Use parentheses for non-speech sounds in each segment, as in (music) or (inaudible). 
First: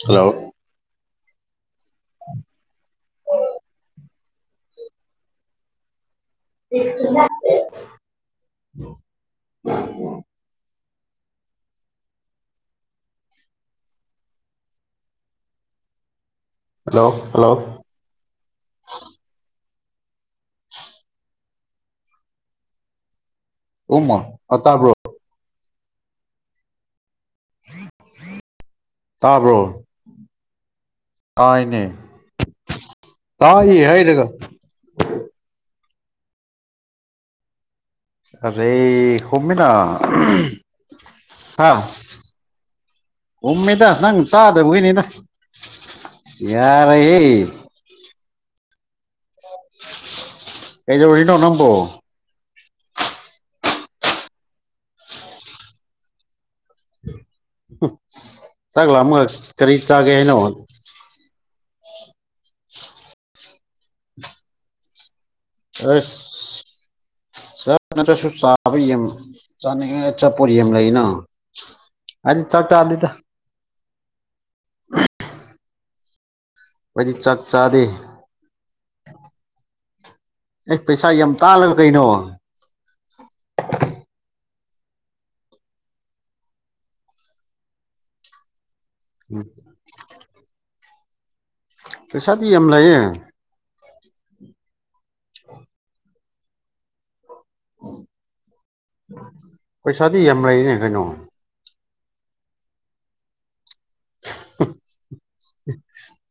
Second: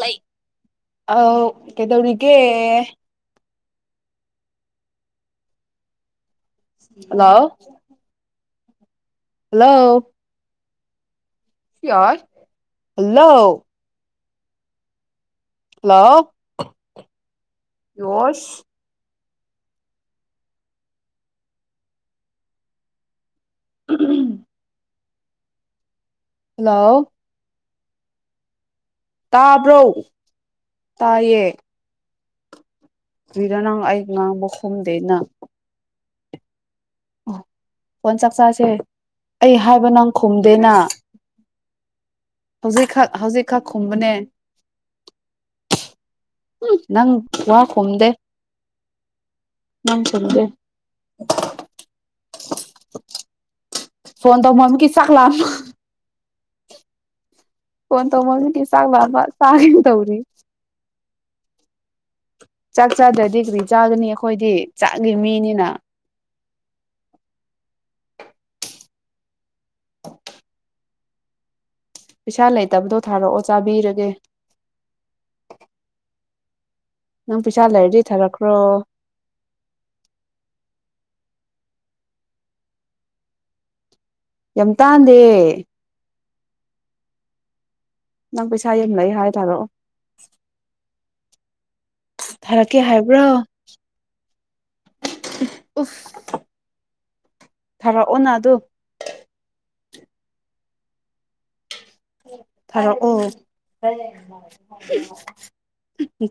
ꯂꯩ ꯍꯜꯂꯣ ꯑ ꯀꯩꯗꯧꯔꯤꯒꯦ (unintelligible) hello hello hello hello hello hello ꯌꯣꯁ ꯎꯃ ꯑ ꯇꯕꯣ ꯍꯂꯣ ꯇꯥꯕ꯭ꯔꯣ ꯇꯥꯏꯌꯦ ꯇꯥꯏꯅꯦ ꯀꯔ ꯅꯪ ꯇꯥꯏꯌꯦ ꯑꯩ ꯍꯥꯏꯔꯒ ꯉꯥꯡꯕ ꯈꯨꯝꯗꯦ ꯅ ꯐꯣꯟ ꯆꯥꯛ ꯆꯥꯁꯦ ꯑꯔꯦ ꯑꯩ ꯍꯨꯝꯃꯤꯅ ꯍꯥꯏꯕ ꯅꯪ ꯈꯨꯝꯗꯦꯅ ꯊꯥꯎ ꯍꯧꯖꯤꯛꯈꯛ ꯍꯧꯖꯤꯛꯈꯛ ꯎꯨꯝꯃꯤꯗ ꯈꯨꯝꯕꯅꯦ ꯅꯪ ꯇꯥꯗꯕꯒꯤꯅꯤꯗ ꯌꯥꯔꯦꯍꯦ ꯅꯥꯟ ꯆꯠꯗꯦ ꯀꯩꯗꯧꯔꯤꯅꯣ ꯅꯪꯕꯣ ꯐꯣꯟꯣꯟ ꯇ ꯃꯃꯤ ꯀ ꯆꯀ ꯂꯃ ꯇꯧꯃꯟꯕꯒꯤ ꯆꯥꯛ ꯂꯥꯛꯑ ꯂꯥꯝꯕ ꯑꯃꯒ ꯀꯔꯤ ꯆꯥꯒꯦꯅ ꯆꯥꯒꯦ ꯇꯧꯔꯤ ꯍꯥꯏꯅ ꯆꯥꯛ ꯆꯥꯗ꯭ꯔꯗꯤ ꯀꯔꯤ ꯆꯥꯒꯅꯤ ꯑꯩꯈꯣꯏꯗꯤ ꯆꯥꯛꯂꯤ ꯃꯤꯅꯤꯅ (unintelligible) ꯆ ꯅꯠꯇ꯭ꯔꯁꯨ ꯆꯥꯕ ꯆꯥꯅꯤꯡꯉ ꯆꯠꯄꯣ ꯌꯦ ꯂꯩꯅ ꯑꯩꯗꯤ ꯄꯩꯁꯥ ꯆꯥꯛ ꯂꯩꯇꯕꯗꯣ ꯆꯥꯗꯦꯗ ꯊꯥꯔꯛꯑꯣ ꯆꯥꯕꯤꯔꯒꯦ ꯑꯩꯗꯤ ꯆꯥꯛ ꯅꯪ ꯄꯩꯁꯥ ꯆꯥꯗꯦ ꯂꯩꯔꯗꯤ ꯊꯥꯔꯛꯈ꯭ꯔꯣ ꯑꯦ ꯄꯩꯁꯥ ꯌꯥꯝ ꯇꯥꯜꯂꯒ ꯀꯩꯅꯣ ꯌꯥꯝ ꯇꯥꯟꯗꯦ ꯅꯪ ꯄꯩꯁꯥ ꯌꯥꯝ ꯂꯩ ꯍꯥꯏ ꯇꯥꯔꯛꯑꯣ ꯄꯩꯁꯥꯗꯤ ꯌꯥꯝ ꯂꯩꯌꯦ ꯍꯥꯏꯕ꯭ꯔꯣ ꯑꯣꯐ ꯊꯔꯛꯑꯣꯅꯗꯣ ꯄꯩꯁꯥꯗꯤ ꯌꯥꯝ ꯂꯩꯏꯅꯦ ꯀꯩꯅꯣ ꯐꯔꯣ ꯑꯣ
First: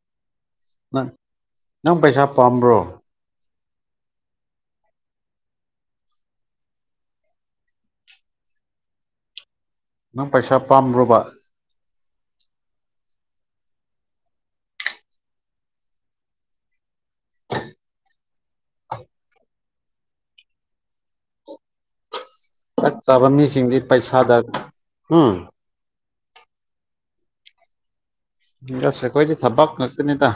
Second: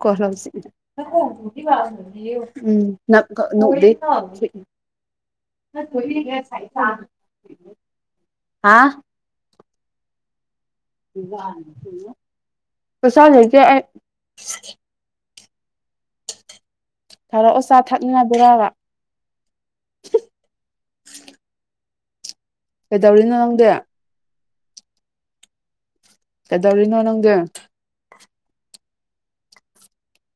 ꯀꯣ ꯍꯥꯎꯁꯤ ꯅꯪ ꯎꯝ ꯅꯪ ꯄꯩꯁꯥ ꯄꯥꯝꯕ꯭ꯔꯣ (unintelligible) ꯊ ꯍꯥ ꯅꯪ ꯄꯩꯁꯥ ꯄꯥꯝꯕ꯭ꯔꯣꯕ ꯀꯩꯁꯜ ꯍꯥꯏꯁꯦ ꯊꯥꯔꯛꯑꯣ ꯆꯥ ꯊꯛꯅꯅꯕꯔꯕ ꯆꯞ ꯆꯥꯕ ꯃꯤꯁꯤꯡꯗꯤ ꯄꯩꯁꯥꯗꯔ ꯎꯝ ꯀꯗꯧꯔꯤꯅꯣ ꯅꯪꯒ ꯑꯁ ꯑꯩꯈꯣꯏꯗꯤ ꯊꯕꯛ ꯉꯇꯅꯤꯗ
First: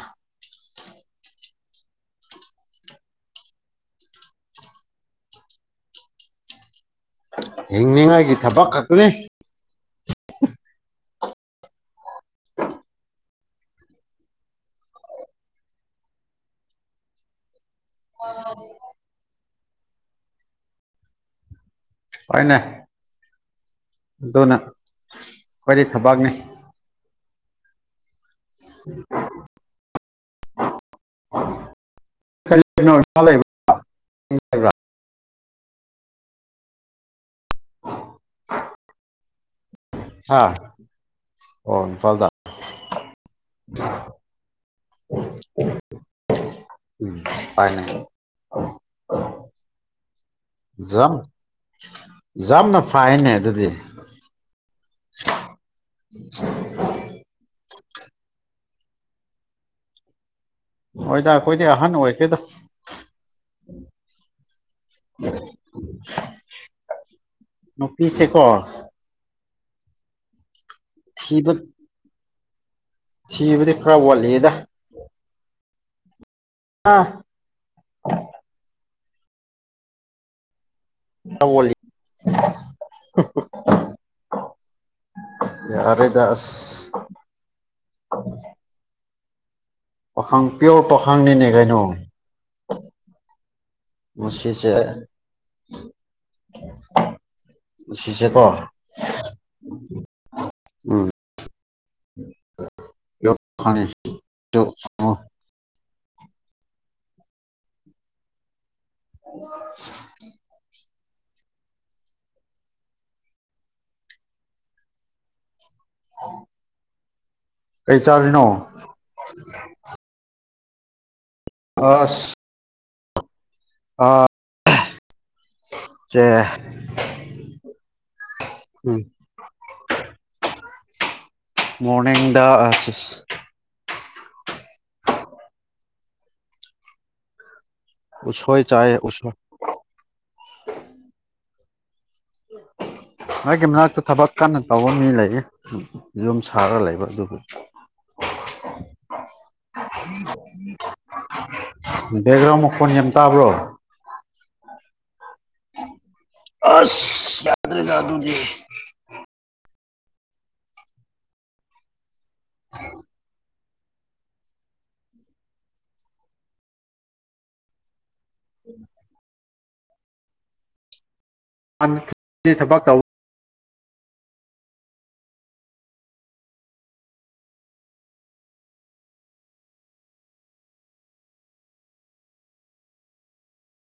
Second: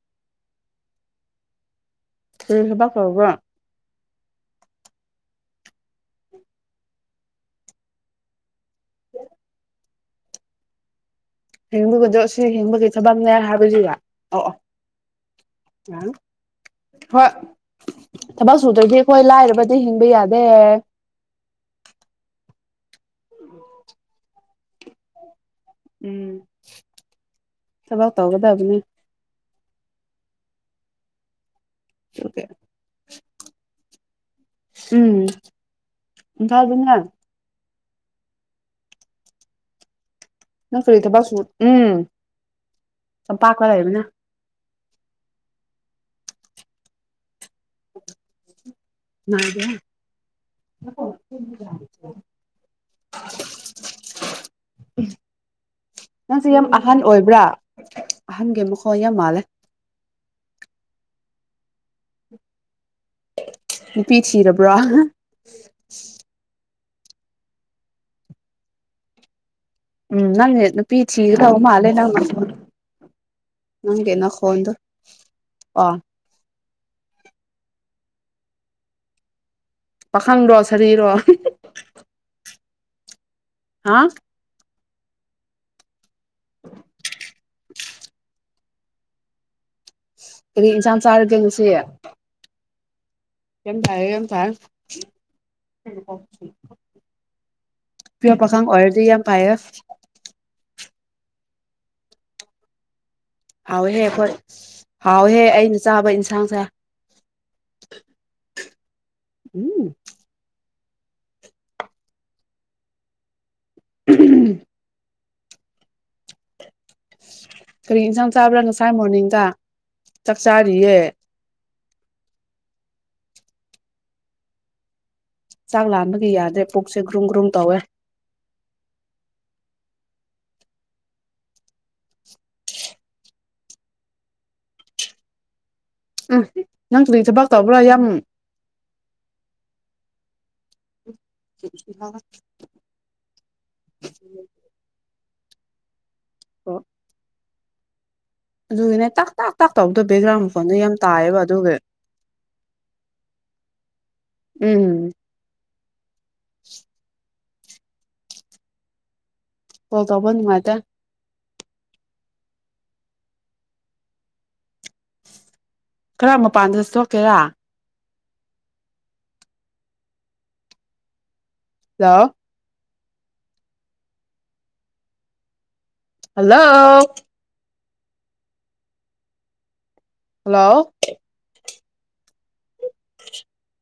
ꯔꯈꯕ ꯀꯒꯣ ꯍꯤꯡꯅꯤꯉꯥꯏꯒꯤ ꯊꯕꯛ ꯈꯛꯇꯅꯤ ꯍꯤꯡꯕꯒꯗꯣ ꯁꯤ ꯍꯤꯡꯕꯒꯤ ꯊꯕꯛ ꯑꯃꯅꯦ ꯍꯥꯏꯕꯗꯨꯔ ꯑ ꯑ ꯑ ꯍꯣꯏ ꯊꯕꯛ ꯁꯨꯗ꯭ꯔꯗꯤ ꯑꯩꯈꯣꯏ ꯂꯥꯏꯔꯕꯗꯤ ꯍꯤꯡꯕ ꯌꯥꯗꯦ ꯍꯅ ꯎꯝ ꯑꯗꯨꯅ ꯈ꯭ꯋꯥꯏꯗꯤ ꯊꯕꯥꯛꯅꯤ ꯊꯕꯛ ꯇꯧꯒꯗꯕꯅꯦ (inaudible) (inaudible) ꯊꯕꯅ ꯍꯥ ꯅꯪ ꯀꯨꯔꯤ ꯊꯕꯛꯁꯨ ꯑꯣ ꯎꯝ ꯏꯝꯐꯥꯜꯗ ꯁꯝꯄꯥꯛꯄ ꯂꯩꯕꯅ ꯎꯝ ꯄꯥꯏꯅ ꯃꯥꯗ ꯌꯥꯝ ꯌꯥꯝꯅ ꯐꯥꯏꯅꯦ ꯑꯗꯨꯗꯤ ꯅꯪꯁꯦ ꯌꯥꯝ ꯑꯍꯟ ꯑꯣꯏꯕ꯭ꯔꯥ ꯑꯍꯟꯒꯤ ꯑꯃꯨ ꯍ ꯌꯥꯝ ꯃꯥꯂ ꯍꯣꯏꯗ ꯑꯩꯈꯣꯏꯗꯤ ꯑꯍꯟ ꯑꯣꯏꯒꯦꯗ ꯄꯤꯁꯤꯔꯔꯕ꯭ꯔꯣ ꯅꯨꯔꯤꯁ ꯀꯣ ꯎꯝ ꯅꯪ ꯐꯤ ꯆꯤ ꯊꯤꯕ ꯇꯑꯣ ꯃꯥꯂꯦ ꯅꯪ ꯊꯤꯕꯗꯤ ꯈꯔ ꯋꯥꯠꯂꯤꯗ ꯅꯪꯅꯈꯣꯟ ꯋꯥ ꯑꯥ ꯄꯈꯥꯟꯗꯁ ꯀꯣ ꯍꯥ ꯑꯔꯦꯗꯥꯁ ꯄꯈꯥꯡ ꯀꯔꯤ ꯄꯤꯌꯣꯔ ꯏꯟꯁꯥꯡ ꯆꯥꯔꯒꯦ ꯄꯣꯈꯥꯡꯅꯤꯅꯦꯦꯛꯒꯥꯏꯅ ꯀꯝ ꯇꯑ ꯀꯝ ꯊ ꯁꯤꯁꯦ ꯀꯣ ꯐꯩꯌꯦ ꯎꯝ ꯎ ꯍꯥꯎꯍꯦ ꯐꯣꯏ ꯍꯥꯎꯍꯦ ꯑꯩꯅ ꯆꯥꯕ ꯏꯟꯁꯥꯡꯁꯦ ꯎꯝ ꯎ ꯎꯝ ꯀꯔꯤ ꯀꯩ ꯌꯦꯟꯁꯥꯡ ꯆꯥꯔꯤꯅꯣ ꯆꯥꯕ꯭ꯔꯥ ꯉꯁꯥꯏ ꯃꯣꯔꯅꯤꯡꯗ ꯆꯥꯛꯆꯥꯥꯔꯤꯌꯦ ꯍꯁ ꯑ ꯆꯥꯛ ꯂꯥꯟꯕꯒꯤ ꯌꯥꯗ꯭ꯔꯦ ꯄꯨꯛꯁꯦ ꯒ꯭ꯔꯨꯝ ꯒ꯭ꯔꯨꯝ ꯇꯧꯋꯦ ꯎꯝ ꯃꯣꯔꯅꯤꯡ ꯗ ꯑꯆꯁ ꯎꯝ ꯅꯪꯁꯨ ꯆꯕ ꯎꯁꯣꯏ ꯆꯥꯏ ꯎꯁ ꯑꯩꯒꯤ ꯃꯅꯥꯛꯇ ꯊꯕꯛ ꯀꯟꯅ ꯇꯧꯕ ꯃꯤ ꯂꯩꯌꯦ ꯌꯨꯝ ꯁꯥꯔꯒ ꯑꯣ ꯂꯩꯕ ꯑꯗꯨꯒꯕꯨ ꯑꯗꯨꯒꯤꯅꯦ ꯇꯥꯛ ꯇꯥꯛ ꯇꯛ ꯇꯧꯕꯗꯣ ꯕꯦꯛꯒ꯭ꯔꯥꯎꯟ ꯐꯣꯟꯗ ꯌꯥꯝ ꯇꯥꯏꯌꯦꯕ ꯑꯗꯨꯒꯒꯤ ꯕꯦꯛꯒ꯭ꯔꯥꯎꯟ ꯃꯈꯣꯟ ꯌꯥꯝ ꯇꯥꯕ꯭ꯔꯣ ꯎꯝ ꯑꯁ ꯌꯥꯗ꯭ꯔꯦ ꯌꯥꯥꯗꯒꯤ ꯀꯥꯎ ꯀꯥꯎꯄ ꯃꯥꯗ ꯑ ꯈꯔ ꯃꯄꯥꯟꯗ ꯏꯁꯇꯣꯛꯀꯦꯔꯥ ꯎꯝ ꯍꯜꯂꯣ ꯊꯕꯛ ꯇꯧ ꯍꯜꯂꯣ ꯍꯜꯂꯣ (unintelligible)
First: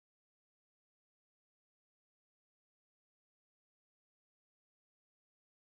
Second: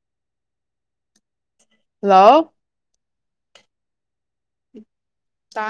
ꯍꯜꯂꯣ ꯇꯥ